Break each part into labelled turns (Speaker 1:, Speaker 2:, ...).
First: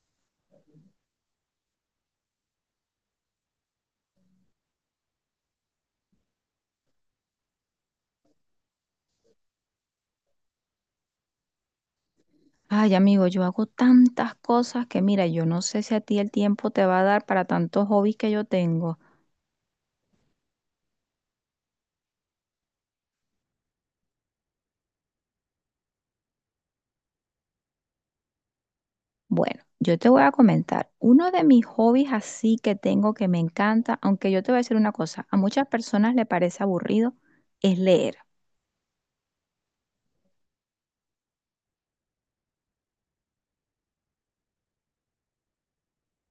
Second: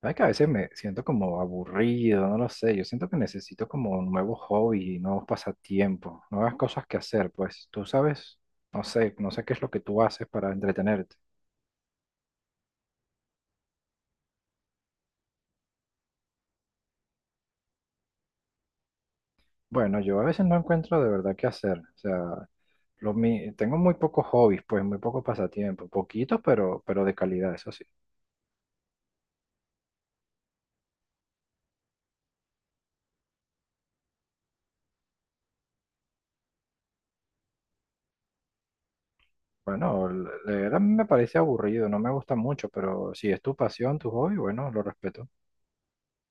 Speaker 1: ¿Sabes que a veces me siento como aburrido? No lo sé. Yo siento que necesito como nuevos hobbies, nuevos pasatiempos, nuevas cosas que hacer. Pues tú sabes, no sé, no sé qué es lo que tú haces para entretenerte.
Speaker 2: Ay, amigo, yo hago tantas cosas que mira, yo no sé si a ti el tiempo te va a dar para tantos hobbies que yo tengo.
Speaker 1: Bueno, yo a veces no encuentro de verdad qué hacer. O sea, tengo muy pocos hobbies, pues muy pocos pasatiempos. Poquitos, pero de calidad, eso sí.
Speaker 2: Bueno, yo te voy a comentar, uno de mis hobbies así que tengo que me encanta, aunque yo te voy a decir una cosa, a muchas personas le parece aburrido, es leer.
Speaker 1: Bueno, leer a mí me parece aburrido, no me gusta mucho, pero si es tu pasión, tu hobby, bueno, lo respeto.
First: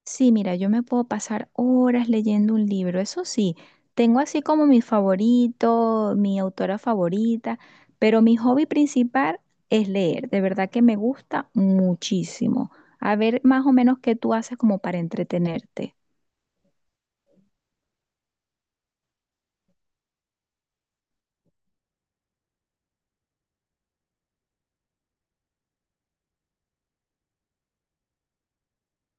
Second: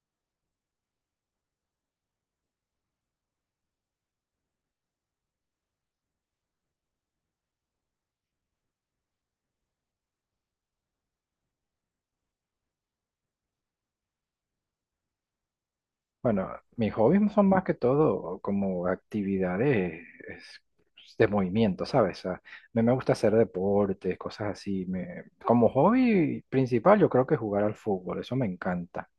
Speaker 2: Sí, mira, yo me puedo pasar horas leyendo un libro, eso sí, tengo así como mi favorito, mi autora favorita, pero mi hobby principal es leer, de verdad que me gusta muchísimo. A ver más o menos qué tú haces como para entretenerte.
Speaker 1: Bueno, mis hobbies son más que todo como actividades es, pues, de movimiento, ¿sabes? O sea, me gusta hacer deportes, cosas así. Me, como hobby principal yo creo que jugar al fútbol, eso me encanta.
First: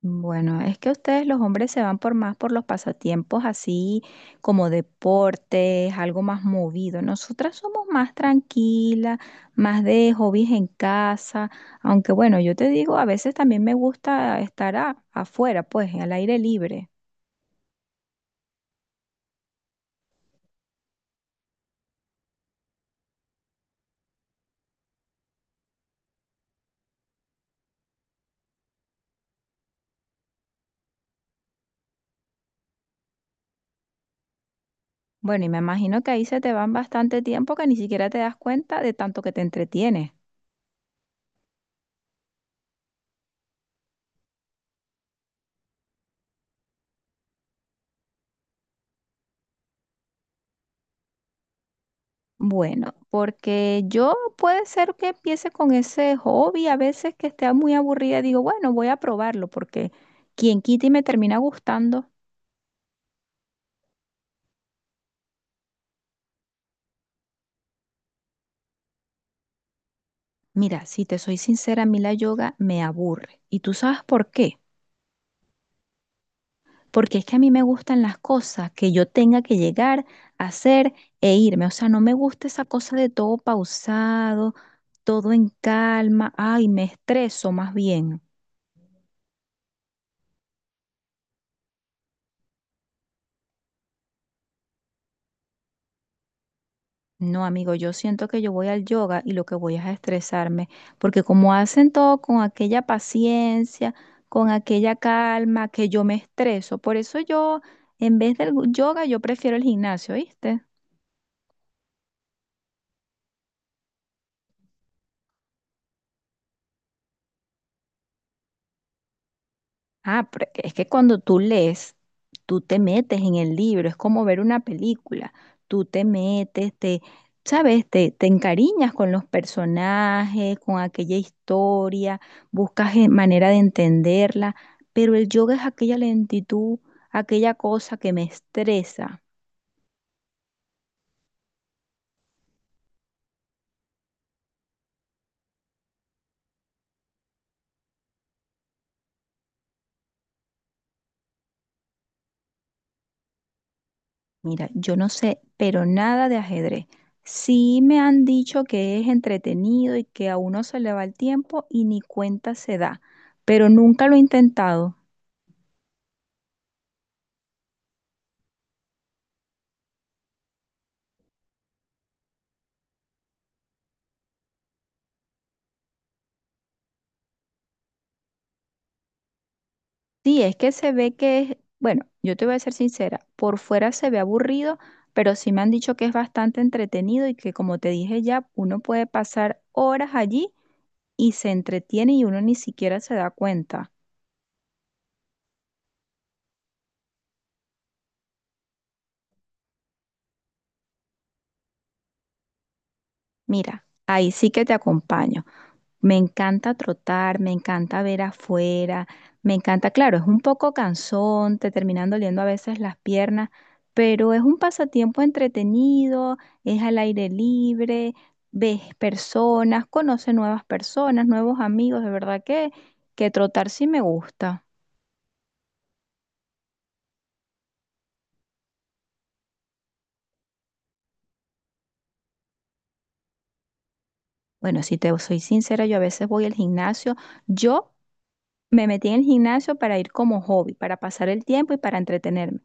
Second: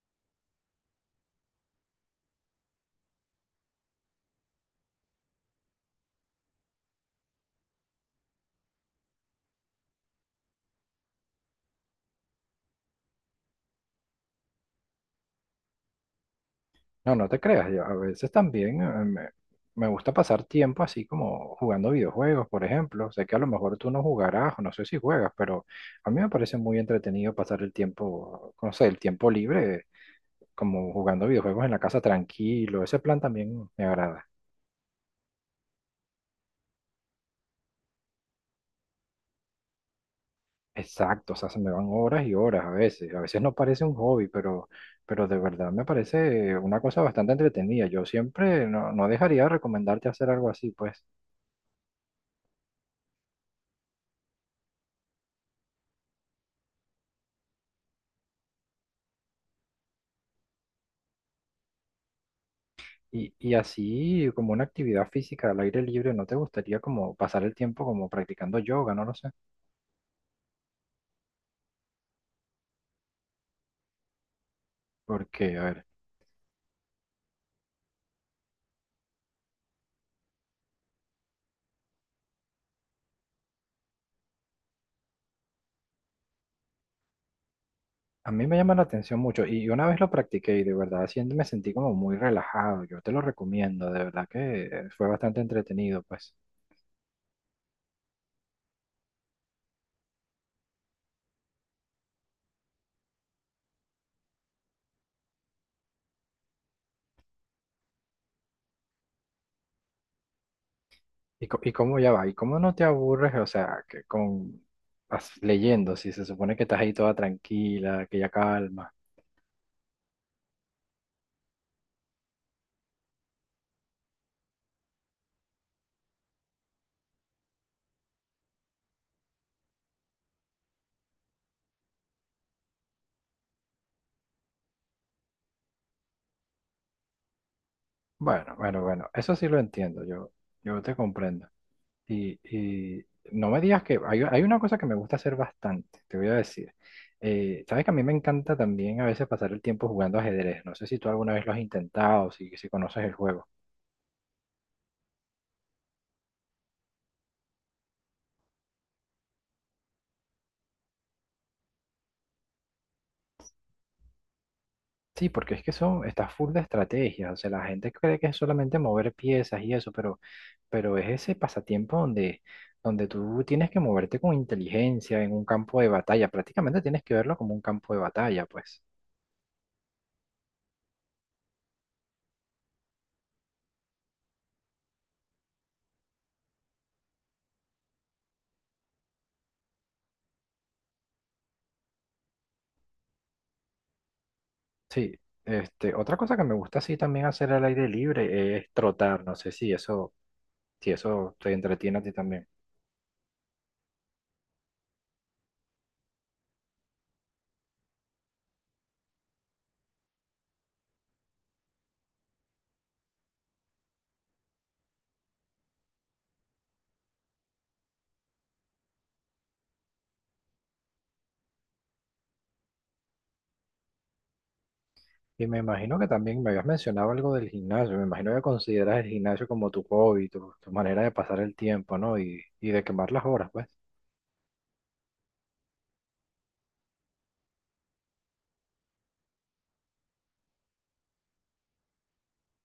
Speaker 2: Bueno, es que ustedes los hombres se van por más por los pasatiempos así como deportes, algo más movido. Nosotras somos más tranquilas, más de hobbies en casa, aunque bueno, yo te digo, a veces también me gusta estar afuera, pues, al aire libre.
Speaker 1: No, no te creas, yo a veces también me, me gusta pasar tiempo así como jugando videojuegos, por ejemplo. Sé que a lo mejor tú no jugarás, o no sé si juegas, pero a mí me parece muy entretenido pasar el tiempo, no sé, el tiempo libre como jugando videojuegos en la casa tranquilo. Ese plan también me agrada.
Speaker 2: Bueno, y me imagino que ahí se te van bastante tiempo que ni siquiera te das cuenta de tanto que te entretienes.
Speaker 1: Exacto, o sea, se me van horas y horas a veces. A veces no parece un hobby, pero de verdad me parece una cosa bastante entretenida. Yo siempre no, no dejaría de recomendarte hacer algo así, pues.
Speaker 2: Bueno, porque yo puede ser que empiece con ese hobby, a veces que esté muy aburrida, digo, bueno, voy a probarlo, porque quien quita y me termina gustando.
Speaker 1: Y así como una actividad física al aire libre, ¿no te gustaría como pasar el tiempo como practicando yoga? No lo sé.
Speaker 2: Mira, si te soy sincera, a mí la yoga me aburre. ¿Y tú sabes por qué?
Speaker 1: Porque, a ver,
Speaker 2: Porque es que a mí me gustan las cosas que yo tenga que llegar, hacer e irme. O sea, no me gusta esa cosa de todo pausado, todo en calma. Ay, me estreso más bien.
Speaker 1: a mí me llama la atención mucho y una vez lo practiqué y de verdad siento, me sentí como muy relajado. Yo te lo recomiendo, de verdad que fue bastante entretenido, pues.
Speaker 2: No, amigo, yo siento que yo voy al yoga y lo que voy es a estresarme, porque como hacen todo con aquella paciencia, con aquella calma, que yo me estreso. Por eso yo, en vez del yoga, yo prefiero el gimnasio, ¿viste?
Speaker 1: ¿Y, co- y cómo ya va? ¿Y cómo no te aburres? O sea, que con leyendo, si se supone que estás ahí toda tranquila, que ya calma.
Speaker 2: Ah, pero es que cuando tú lees, tú te metes en el libro, es como ver una película, tú te metes, te, sabes, te encariñas con los personajes, con aquella historia, buscas manera de entenderla, pero el yoga es aquella lentitud, aquella cosa que me
Speaker 1: Bueno, bueno, bueno,
Speaker 2: estresa.
Speaker 1: eso sí lo entiendo, yo te comprendo. Y no me digas que hay una cosa que me gusta hacer bastante, te voy a decir. Sabes que a mí me encanta también a veces pasar el tiempo jugando ajedrez. No sé si tú alguna vez lo has intentado, si, si conoces el juego.
Speaker 2: Mira, yo no sé, pero nada de ajedrez. Sí me han dicho que es entretenido y que a uno se le va el tiempo y ni cuenta se da, pero nunca lo he intentado.
Speaker 1: Sí, porque es que eso está full de estrategias. O sea, la gente cree que es solamente mover piezas y eso, pero es ese pasatiempo donde, donde tú tienes que moverte con inteligencia en un campo de batalla. Prácticamente tienes que verlo como un campo de batalla, pues.
Speaker 2: Sí, es que se ve que es, bueno, yo te voy a ser sincera, por fuera se ve aburrido, pero sí me han dicho que es bastante entretenido y que como te dije ya, uno puede pasar horas allí y se entretiene y uno ni siquiera se da cuenta.
Speaker 1: Sí, este, otra cosa que me gusta así también hacer al aire libre es trotar. No sé si eso, si eso te entretiene a ti también.
Speaker 2: Mira, ahí sí que te acompaño. Me encanta trotar, me encanta ver afuera, me encanta, claro, es un poco cansón, te terminan doliendo a veces las piernas, pero es un pasatiempo entretenido, es al aire libre, ves personas, conoces nuevas personas, nuevos amigos, de verdad que trotar sí me gusta.
Speaker 1: Y me imagino que también me habías mencionado algo del gimnasio. Me imagino que consideras el gimnasio como tu hobby, tu manera de pasar el tiempo, ¿no? Y de quemar las horas, pues.
Speaker 2: Bueno, si te soy sincera, yo a veces voy al gimnasio, yo me metí en el gimnasio para ir como hobby, para pasar el tiempo y para entretenerme.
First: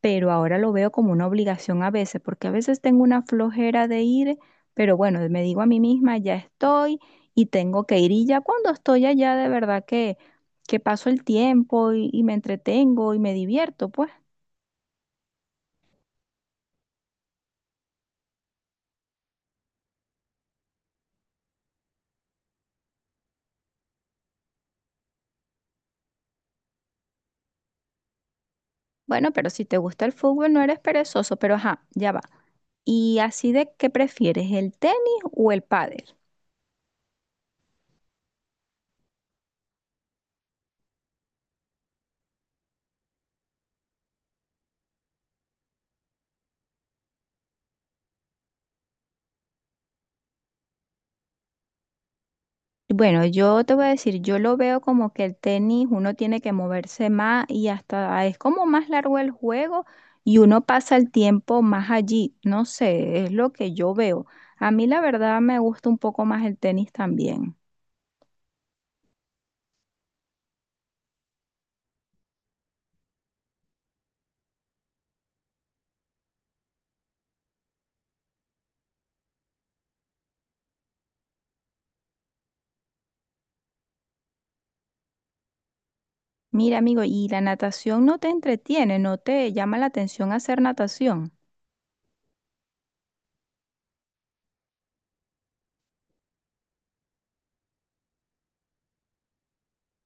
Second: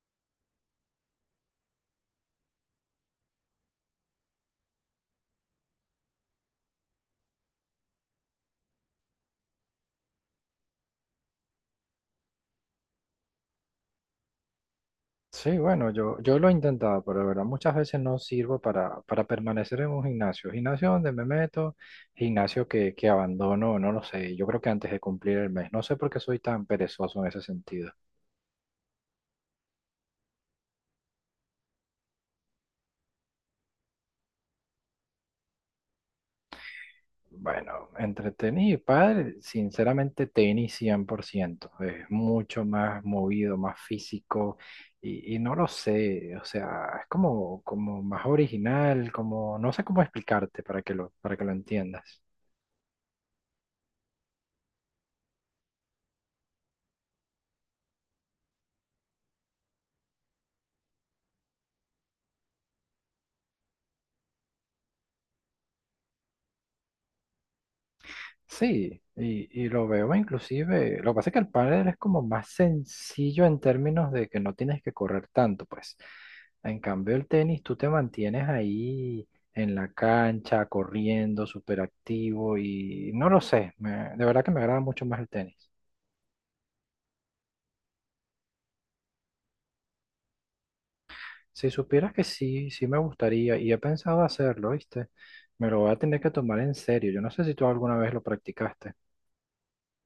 Speaker 2: Pero ahora lo veo como una obligación a veces, porque a veces tengo una flojera de ir, pero bueno, me digo a mí misma, ya estoy y tengo que ir. Y ya cuando estoy allá, de verdad que paso el tiempo y me entretengo y me divierto, pues.
Speaker 1: Sí, bueno, yo lo he intentado, pero de verdad muchas veces no sirvo para permanecer en un gimnasio. Gimnasio donde me meto, gimnasio que abandono, no lo sé. Yo creo que antes de cumplir el mes. No sé por qué soy tan perezoso en ese sentido.
Speaker 2: Bueno, pero si te gusta el fútbol, no eres perezoso, pero ajá, ya va. ¿Y así de qué prefieres, el tenis o el pádel?
Speaker 1: Bueno, entre tenis y pádel, sinceramente tenis 100%. Es mucho más movido, más físico y no lo sé. O sea, es como, como más original, como, no sé cómo explicarte para que lo entiendas.
Speaker 2: Bueno, yo te voy a decir, yo lo veo como que el tenis uno tiene que moverse más y hasta es como más largo el juego y uno pasa el tiempo más allí. No sé, es lo que yo veo. A mí la verdad me gusta un poco más el tenis también.
Speaker 1: Sí, y lo veo inclusive, lo que pasa es que el pádel es como más sencillo en términos de que no tienes que correr tanto, pues. En cambio el tenis, tú te mantienes ahí en la cancha, corriendo, súper activo y no lo sé, me- de verdad que me agrada mucho más el tenis.
Speaker 2: Mira, amigo, ¿y la natación no te entretiene, no te llama la atención hacer natación?
Speaker 1: Si supieras que sí, sí me gustaría y he pensado hacerlo, ¿viste? Me lo voy a tener que tomar en serio. Yo no sé si tú alguna vez lo practicaste.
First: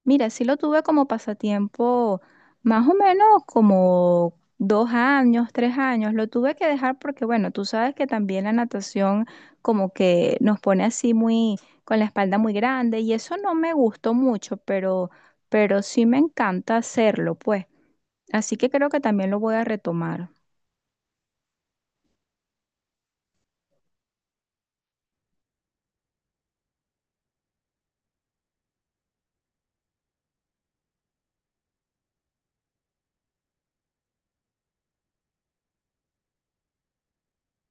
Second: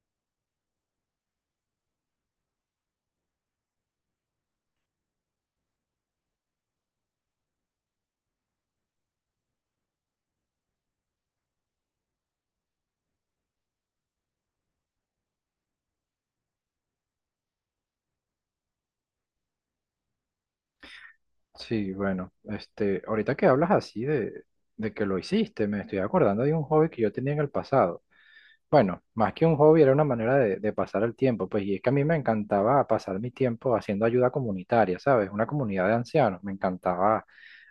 Speaker 2: Mira, sí lo tuve como pasatiempo más o menos como 2 años, 3 años. Lo tuve que dejar porque, bueno, tú sabes que también la natación como que nos pone así muy, con la espalda muy grande y eso no me gustó mucho, pero sí me encanta hacerlo, pues. Así que creo que también lo voy a retomar.
Speaker 1: Sí, bueno, este, ahorita que hablas así de que lo hiciste, me estoy acordando de un hobby que yo tenía en el pasado. Bueno, más que un hobby era una manera de pasar el tiempo, pues y es que a mí me encantaba pasar mi tiempo haciendo ayuda comunitaria, ¿sabes? Una comunidad de ancianos, me encantaba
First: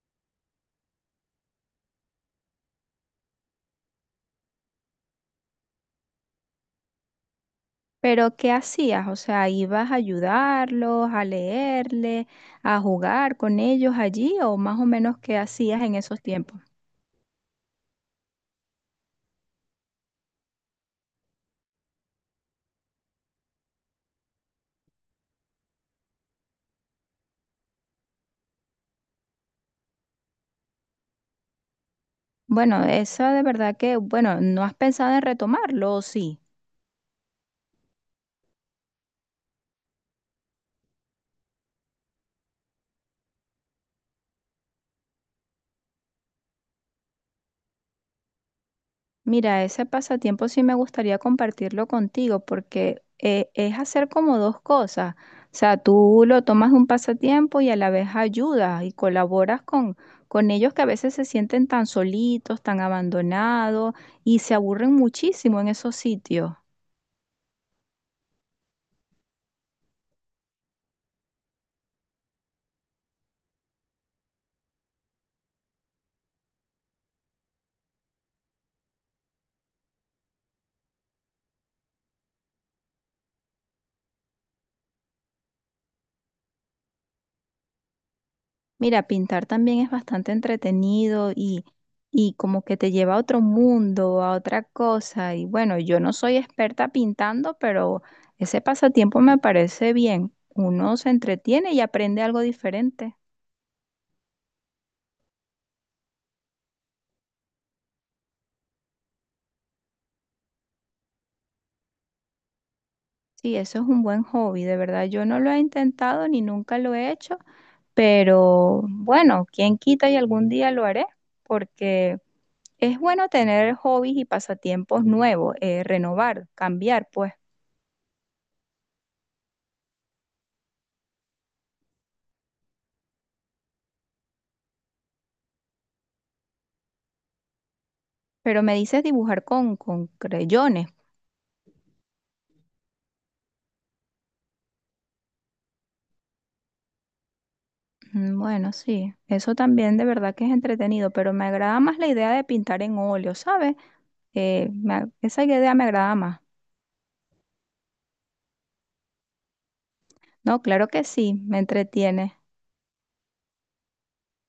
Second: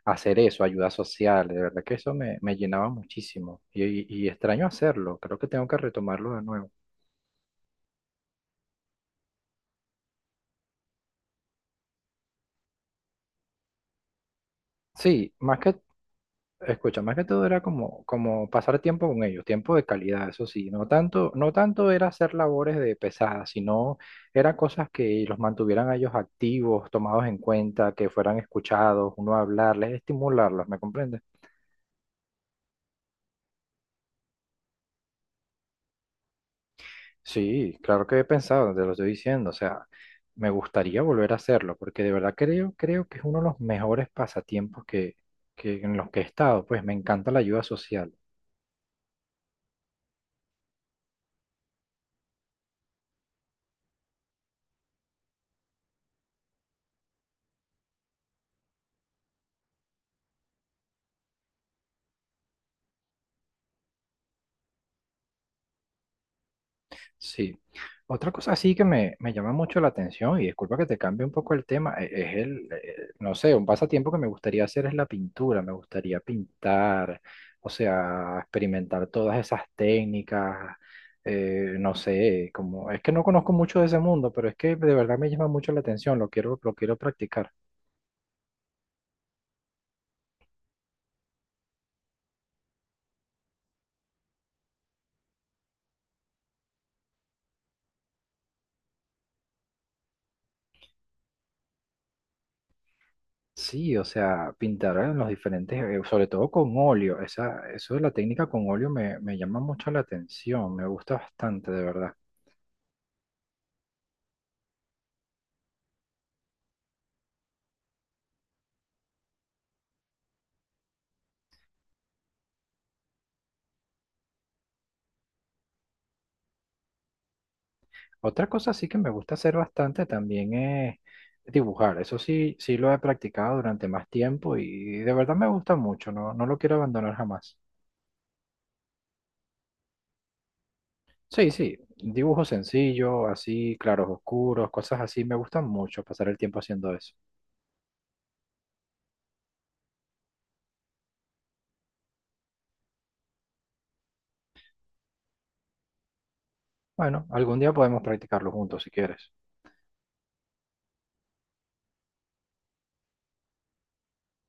Speaker 1: hacer eso, ayuda social, de verdad que eso me, me llenaba muchísimo y extraño hacerlo, creo que tengo que retomarlo de nuevo.
Speaker 2: Pero, ¿qué hacías? O sea, ¿ibas a ayudarlos, a leerle, a jugar con ellos allí o más o menos
Speaker 1: Sí,
Speaker 2: qué
Speaker 1: más que
Speaker 2: hacías en esos tiempos?
Speaker 1: escucha, más que todo era como, como pasar tiempo con ellos, tiempo de calidad, eso sí, no tanto, no tanto era hacer labores de pesadas, sino era cosas que los mantuvieran a ellos activos, tomados en cuenta, que fueran escuchados, uno hablarles, estimularlos, ¿me comprendes?
Speaker 2: Bueno, esa de verdad que, bueno, ¿no has pensado en retomarlo o sí?
Speaker 1: Sí, claro que he pensado, te lo estoy diciendo, o sea, me gustaría volver a hacerlo, porque de verdad creo, creo que es uno de los mejores pasatiempos que en los que he estado, pues me encanta la ayuda social.
Speaker 2: Mira, ese pasatiempo sí me gustaría compartirlo contigo porque es hacer como dos cosas. O sea, tú lo tomas de un pasatiempo y a la vez ayudas y colaboras con ellos que a veces se sienten tan solitos, tan abandonados y se aburren muchísimo en esos sitios.
Speaker 1: Sí. Otra cosa así que me llama mucho la atención, y disculpa que te cambie un poco el tema, es el, no sé, un pasatiempo que me gustaría hacer es la pintura, me gustaría pintar, o sea, experimentar todas esas técnicas, no sé, como, es que no conozco mucho de ese mundo, pero es que de verdad me llama mucho la atención, lo quiero practicar.
Speaker 2: Mira, pintar también es bastante entretenido y como que te lleva a otro mundo, a otra cosa. Y bueno, yo no soy experta pintando, pero ese pasatiempo me parece bien. Uno se entretiene y aprende algo diferente.
Speaker 1: Sí, o sea, pintar en los diferentes, sobre todo con óleo, esa, eso de la técnica con óleo me, me llama mucho la atención, me gusta bastante, de verdad.
Speaker 2: Sí, eso es un buen hobby, de verdad. Yo no lo he intentado ni nunca lo he hecho, pero bueno, quién quita y algún día lo haré, porque es bueno tener hobbies y pasatiempos nuevos, renovar, cambiar, pues.
Speaker 1: Otra cosa sí que me gusta hacer bastante también es dibujar. Eso sí, sí lo he practicado durante más tiempo y de verdad me gusta mucho, no, no lo quiero abandonar jamás.
Speaker 2: Pero me dices dibujar con creyones.
Speaker 1: Sí, sí, dibujos sencillos, así, claros oscuros, cosas así, me gustan mucho pasar el tiempo haciendo eso.
Speaker 2: Mm, bueno, sí, eso también de verdad que es entretenido, pero me agrada más la idea de pintar en óleo, ¿sabes? Esa idea me agrada más.
Speaker 1: Bueno, algún día podemos practicarlo juntos si quieres.
Speaker 2: No, claro que sí, me entretiene.